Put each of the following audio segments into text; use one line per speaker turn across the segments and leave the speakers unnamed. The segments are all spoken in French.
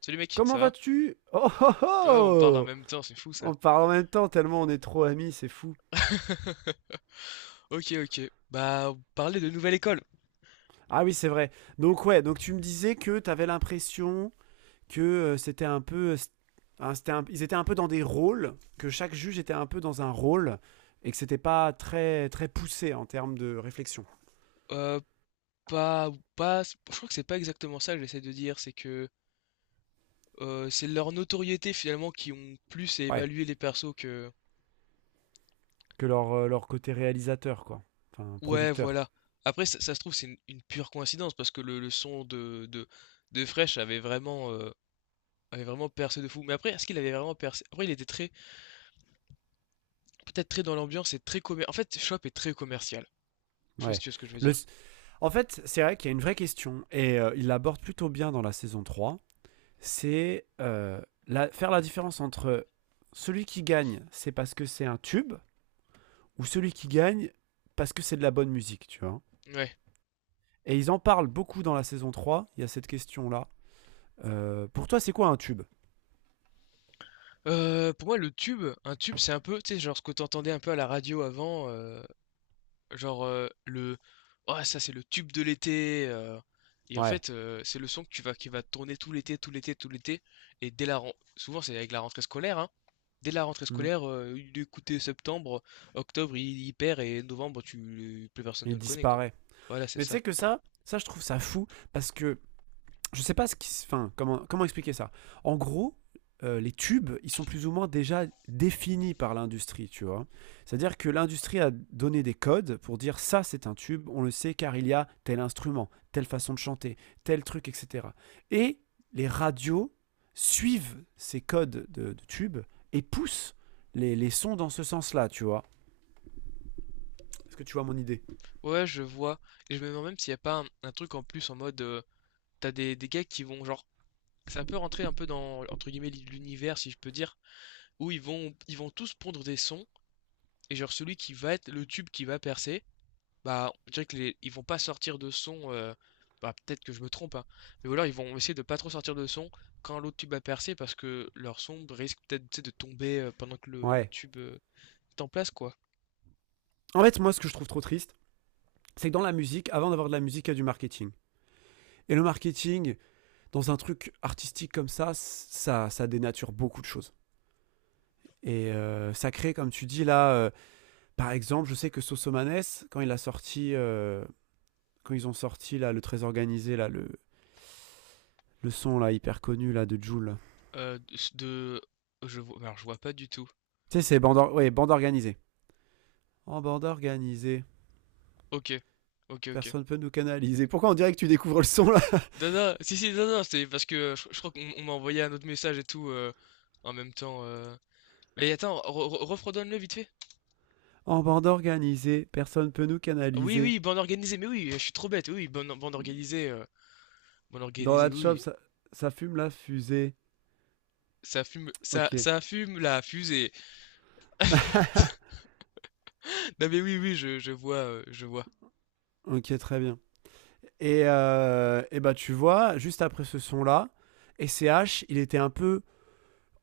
Salut mec,
Comment
ça va?
vas-tu? Oh oh
Ah, on parle en
oh!
même temps, c'est fou ça.
On parle en même temps tellement on est trop amis, c'est fou.
Ok, ok. Bah, parler de nouvelle école.
Ah oui, c'est vrai. Donc ouais, donc tu me disais que t'avais l'impression que c'était un peu, ils étaient un peu dans des rôles, que chaque juge était un peu dans un rôle et que c'était pas très très poussé en termes de réflexion.
Euh, pas, pas, je crois que c'est pas exactement ça que j'essaie de dire, c'est que c'est leur notoriété finalement qui ont plus à
Ouais.
évaluer les persos que.
Que leur côté réalisateur quoi, enfin
Ouais,
producteur.
voilà. Après, ça se trouve, c'est une pure coïncidence parce que le son de Fresh avait vraiment percé de fou. Mais après, est-ce qu'il avait vraiment percé? Après, il était très, peut-être très dans l'ambiance et très commercial. En fait, Shop est très commercial. Je sais pas si
Ouais.
tu vois ce que je veux
Le,
dire.
En fait, c'est vrai qu'il y a une vraie question et il l'aborde plutôt bien dans la saison 3. C'est faire la différence entre celui qui gagne, c'est parce que c'est un tube, ou celui qui gagne parce que c'est de la bonne musique, tu vois.
Ouais.
Et ils en parlent beaucoup dans la saison trois, il y a cette question-là. Pour toi, c'est quoi un tube?
Pour moi le tube, un tube, c'est un peu, tu sais, genre ce que t'entendais un peu à la radio avant, genre, le: «Ah ça c'est le tube de l'été», et en
Ouais.
fait, c'est le son que tu vas qui va tourner tout l'été, tout l'été, tout l'été et dès la ren souvent c'est avec la rentrée scolaire, hein. Dès la rentrée
Hmm.
scolaire, il est écouté septembre, octobre il perd et novembre tu plus personne ne
Il
le connaît, quoi.
disparaît.
Voilà, c'est
Mais tu
ça.
sais que ça je trouve ça fou, parce que je sais pas ce qui, enfin, comment expliquer ça. En gros, les tubes, ils sont plus ou moins déjà définis par l'industrie, tu vois. C'est-à-dire que l'industrie a donné des codes pour dire ça, c'est un tube, on le sait car il y a tel instrument, telle façon de chanter, tel truc, etc. Et les radios suivent ces codes de tubes et poussent les sons dans ce sens-là, tu vois. Est-ce que tu vois mon idée?
Ouais, je vois et je me demande même s'il n'y a pas un truc en plus en mode, tu des gars qui vont genre. Ça peut rentrer un peu dans, entre guillemets, l'univers, si je peux dire, où ils vont tous pondre des sons et genre celui qui va être le tube qui va percer, bah, on dirait que les ils vont pas sortir de son, bah, peut-être que je me trompe, hein, mais voilà ils vont essayer de pas trop sortir de son quand l'autre tube a percé parce que leur son risque peut-être, tu sais, de tomber, pendant que le
Ouais.
tube, est en place, quoi.
En fait, moi, ce que je trouve trop triste, c'est que dans la musique, avant d'avoir de la musique, il y a du marketing. Et le marketing, dans un truc artistique comme ça, ça dénature beaucoup de choses. Et ça crée, comme tu dis là, par exemple, je sais que Sosomanes, quand il a sorti, euh, quand ils ont sorti là, le très organisé, là, le son là, hyper connu là, de Joule.
De Je vois alors je vois pas du tout.
Tu sais, c'est bande, ouais, bande organisée. En bande organisée,
OK. OK, OK.
personne peut nous canaliser. Pourquoi on dirait que tu découvres le son là?
Non, non, si, si, non, non, c'est parce que je crois qu'on m'a envoyé un autre message et tout en même temps. Mais attends, refredonne-le vite fait.
En bande organisée, personne peut nous
Ah oui,
canaliser.
oui, bande organisée, mais oui, je suis trop bête, oui, bande
Dans
organisée,
la shop,
oui.
ça fume la fusée.
Ça fume,
Ok,
ça fume la fusée. Non, mais oui, oui, je vois, je vois.
ok, très bien. Et, bah, tu vois, juste après ce son-là, SCH, il était un peu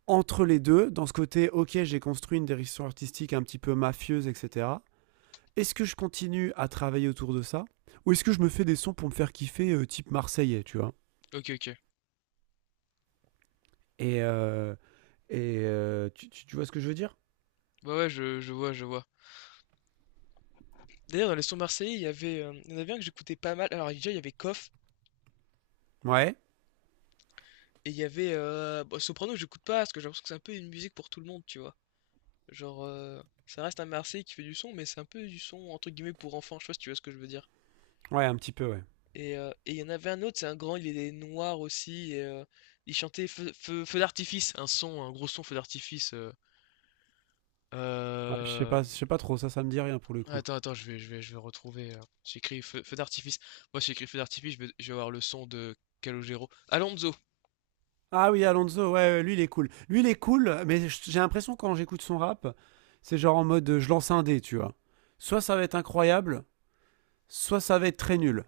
entre les deux, dans ce côté, ok, j'ai construit une direction artistique un petit peu mafieuse, etc. Est-ce que je continue à travailler autour de ça? Ou est-ce que je me fais des sons pour me faire kiffer, type marseillais, tu vois?
Ok, ok.
Et, euh, tu vois ce que je veux dire?
Ouais, ouais, je vois, je vois. D'ailleurs, dans les sons marseillais, il y avait, il y en avait un que j'écoutais pas mal. Alors, déjà, il y avait Koff
Ouais,
et il y avait bon, Soprano, j'écoute pas parce que j'ai l'impression que c'est un peu une musique pour tout le monde, tu vois. Genre, ça reste un Marseillais qui fait du son, mais c'est un peu du son entre guillemets «pour enfants», je sais pas si tu vois ce que je veux dire?
ouais, un petit peu, ouais.
Et il y en avait un autre, c'est un grand, il est noir aussi et il chantait feu d'artifice, un son, un gros son feu d'artifice,
Ouais, je
hem,
sais pas trop, ça me dit rien pour le coup.
attends, attends, je vais retrouver, j'ai écrit feu d'artifice. Moi, j'ai écrit feu d'artifice, je vais avoir le son de Calogero. Alonso!
Ah oui, Alonso, ouais, ouais, lui il est cool. Lui il est cool, mais j'ai l'impression quand j'écoute son rap, c'est genre en mode je lance un dé, tu vois. Soit ça va être incroyable, soit ça va être très nul,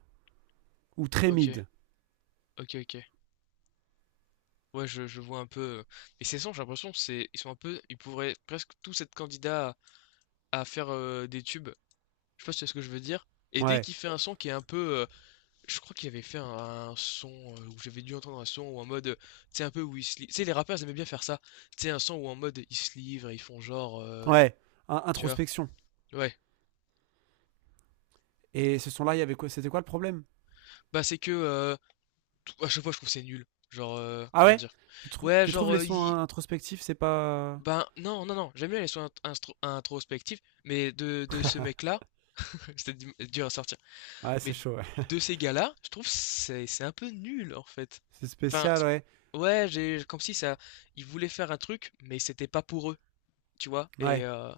ou très
OK,
mid.
OK, OK. Ouais, je vois un peu, mais ces sons, j'ai l'impression c'est ils sont un peu ils pourraient presque tous être candidats à faire, des tubes. Je sais pas si c'est ce que je veux dire. Et dès
Ouais,
qu'il fait un son qui est un peu. Je crois qu'il avait fait un son où j'avais dû entendre un son ou en mode. Tu sais, un peu où ils se livrent. Tu sais, les rappeurs, ils aimaient bien faire ça. Tu sais, un son où en mode ils se livrent et ils font genre.
ouais,
Tu vois?
introspection.
Ouais.
Et ce son-là, il y avait quoi? C'était quoi le problème?
Bah, c'est que. À chaque fois, je trouve que c'est nul. Genre,
Ah
comment
ouais,
dire?
tu, trou-
Ouais,
tu trouves
genre.
les sons introspectifs, c'est pas.
Ben, non, non, non. J'aime bien les sons introspectifs. Mais de ce mec-là, c'était dur à sortir.
Ouais, c'est
Mais
chaud, ouais.
de ces gars-là, je trouve c'est un peu nul en fait.
C'est
Enfin,
spécial, ouais.
ouais, j'ai comme si ça, ils voulaient faire un truc, mais c'était pas pour eux, tu vois. Et
Ouais.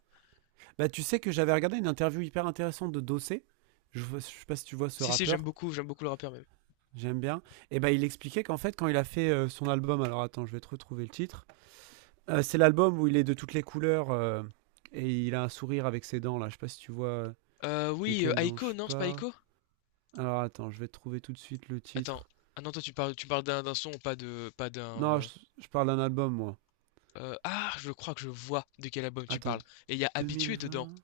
Bah, tu sais que j'avais regardé une interview hyper intéressante de Dossé. Je sais pas si tu vois ce
si si,
rappeur.
j'aime beaucoup le rappeur même.
J'aime bien. Et ben, il expliquait qu'en fait, quand il a fait son album, alors attends, je vais te retrouver le titre. C'est l'album où il est de toutes les couleurs et il a un sourire avec ses dents là. Je sais pas si tu vois
Oui,
lequel dont je
Aiko, non, c'est pas
parle.
Aiko?
Alors attends, je vais te trouver tout de suite le
Attends,
titre.
ah non, toi tu parles d'un d'un son, pas de, pas d'un.
Non, je parle d'un album moi.
Ah, je crois que je vois de quel album tu
Attends,
parles. Et il y a Habitué dedans.
2020.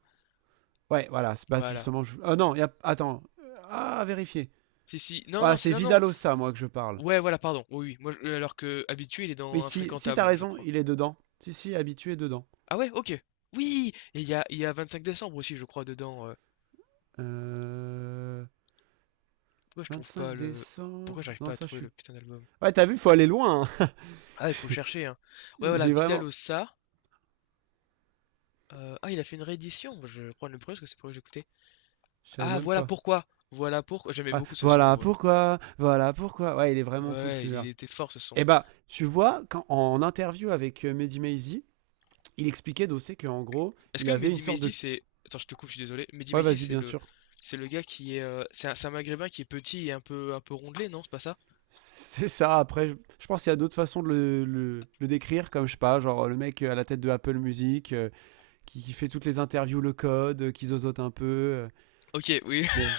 Ouais, voilà. Bah, c'est
Voilà.
justement. Ah non, y a, attends. Ah, à vérifier.
Si si, non
Voilà,
non, c'est
c'est
non non.
Vidalosa moi que je parle.
Ouais, voilà, pardon. Alors que Habitué il est
Oui,
dans
si, si t'as
Infréquentable, je
raison,
crois.
il est dedans. Si, si, habitué dedans.
Ah ouais? OK. Oui! Et il y a 25 décembre aussi, je crois, dedans,
Euh...
Pourquoi je trouve pas
vingt-cinq
le Pourquoi
décembre.
j'arrive pas
Non,
à
ça, je
trouver
suis.
le putain d'album?
Ouais, t'as vu, faut aller loin, hein.
Ah, il faut chercher, hein. Ouais, voilà,
J'ai vraiment.
Vidal-Ossa, ah, il a fait une réédition. Bah, je vais prendre le premier parce que c'est pour que j'écoutais.
Je savais
Ah,
même
voilà
pas.
pourquoi! Voilà pourquoi j'aimais
Ouais,
beaucoup ce son,
voilà
ouais.
pourquoi.
Oh.
Voilà pourquoi. Ouais, il est vraiment cool
Ouais, il
celui-là.
était fort ce son.
Et bah, tu vois, quand, en interview avec Mehdi Maizi, il expliquait d'aussi qu'en gros,
Est-ce
il
que
avait une
Mehdi
sorte
Maizi,
de.
c'est attends, je te coupe, je suis désolé. Mehdi
Ouais,
Maizi,
vas-y, bien sûr.
c'est le gars qui est, c'est un maghrébin qui est petit et un peu rondelet, non, c'est pas ça?
C'est ça, après, je pense qu'il y a d'autres façons de le, le décrire, comme je sais pas, genre le mec à la tête de Apple Music, qui fait toutes les interviews, le code, qui zozote un peu.
OK, oui,
Mais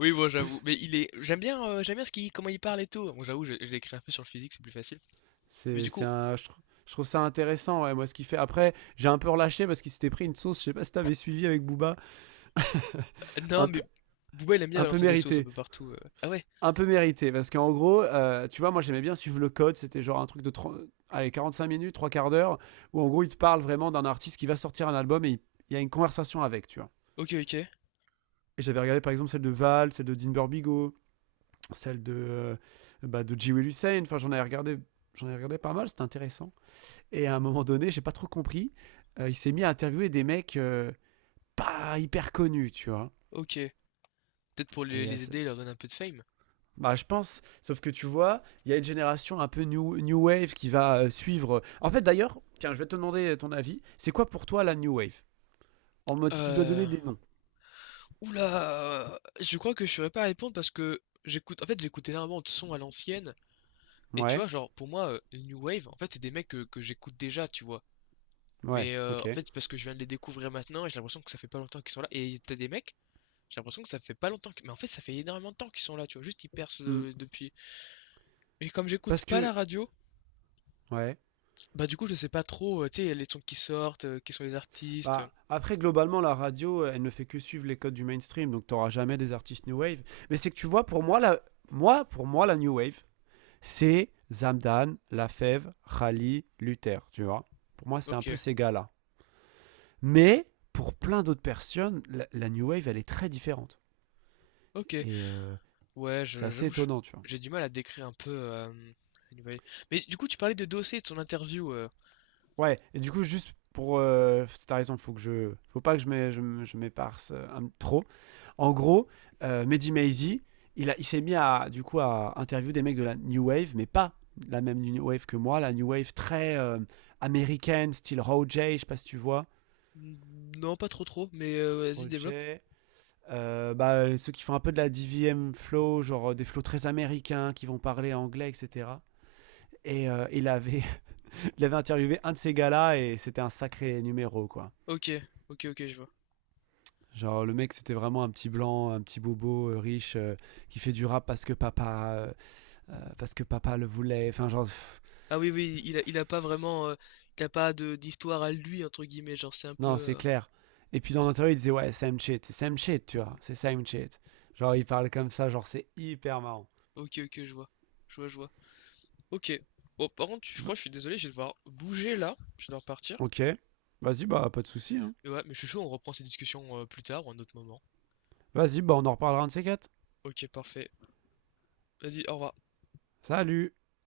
oui, bon, j'avoue. Mais il est j'aime bien ce qu'il comment il parle et tout. Bon, j'avoue, je l'ai un peu sur le physique, c'est plus facile. Mais du
C'est
coup,
un, je, tr- je trouve ça intéressant, ouais, moi, ce qu'il fait. Après, j'ai un peu relâché parce qu'il s'était pris une sauce, je sais pas si t'avais suivi avec Booba,
non,
un
mais
peu,
Booba, il aime bien
un peu
balancer des sauces un
mérité.
peu partout, Ah ouais?
Un peu mérité. Parce qu'en gros, tu vois, moi, j'aimais bien suivre le code. C'était genre un truc de 30 allez, 45 minutes, trois quarts d'heure, où en gros, il te parle vraiment d'un artiste qui va sortir un album et il y a une conversation avec, tu vois.
OK, OK,
Et j'avais regardé par exemple celle de Val, celle de Dean Burbigo, celle de, bah, de G. Will Hussein. Enfin, j'en avais regardé. J'en ai regardé pas mal, c'était intéressant. Et à un moment donné, j'ai pas trop compris, il s'est mis à interviewer des mecs pas hyper connus, tu vois.
OK. Peut-être pour
Et
les aider, leur donner un peu de fame?
bah, je pense, sauf que tu vois, il y a une génération un peu new wave qui va suivre. En fait, d'ailleurs, tiens, je vais te demander ton avis. C'est quoi pour toi la new wave? En mode, si tu dois donner
Heu,
des noms.
ouh Je crois que je saurais pas répondre parce que j'écoute énormément de sons à l'ancienne et tu
Ouais,
vois, genre, pour moi, le new wave, en fait, c'est des mecs que j'écoute déjà, tu vois?
ouais,
Mais en
ok.
fait, c'est parce que je viens de les découvrir maintenant et j'ai l'impression que ça fait pas longtemps qu'ils sont là et t'as des mecs. J'ai l'impression que ça fait pas longtemps que… Mais en fait, ça fait énormément de temps qu'ils sont là, tu vois. Juste, ils percent
Hmm.
depuis… Mais comme j'écoute
Parce
pas la
que,
radio,
ouais.
bah du coup, je sais pas trop, tu sais, les sons qui sortent, qui sont les artistes.
Bah, après, globalement, la radio, elle ne fait que suivre les codes du mainstream, donc t'auras jamais des artistes new wave. Mais c'est que tu vois, pour moi, la new wave, c'est Zamdan, Lafèvre, Khali, Luther, tu vois. Pour moi, c'est un
Ok,
peu ces gars-là. Mais pour plein d'autres personnes, la New Wave, elle est très différente.
ok.
Et
Ouais,
c'est assez
j'avoue,
étonnant, tu vois.
j'ai du mal à décrire un peu… anyway. Mais du coup, tu parlais de Dossé et de son interview.
Ouais, et du coup, juste pour c'est ta raison, il faut que je, faut pas que je m'éparse trop. En gros, Mehdi Maizi, il s'est mis à du coup à interviewer des mecs de la New Wave, mais pas la même New Wave que moi, la New Wave très américaine, style Roger, je sais pas si tu vois.
Non, pas trop trop, mais vas-y, développe.
Roger. Bah, ceux qui font un peu de la DVM flow, genre des flows très américains, qui vont parler anglais, etc. Et il avait interviewé un de ces gars-là et c'était un sacré numéro, quoi.
Ok, ok, ok, je vois.
Genre, le mec, c'était vraiment un petit blanc, un petit bobo riche qui fait du rap parce que papa le voulait. Enfin, genre, pff,
Ah oui, oui, il a pas vraiment… il a pas de d'histoire à lui, entre guillemets, genre c'est un peu…
non, c'est clair. Et puis dans l'interview, il disait, ouais, same shit, c'est same shit, tu vois, c'est same shit. Genre, il parle comme ça, genre, c'est hyper marrant.
Ok, ok, je vois. Je vois, je vois. Ok. Bon, par contre, je
B-
crois, je suis désolé, je vais devoir bouger là. Je vais devoir partir.
ok, vas-y, bah, pas de souci, hein.
Mais ouais, mais je suis chaud, on reprend ces discussions plus tard ou à un autre moment.
Vas-y, bah on en reparlera un de ces quatre.
Ok, parfait. Vas-y, au revoir.
Salut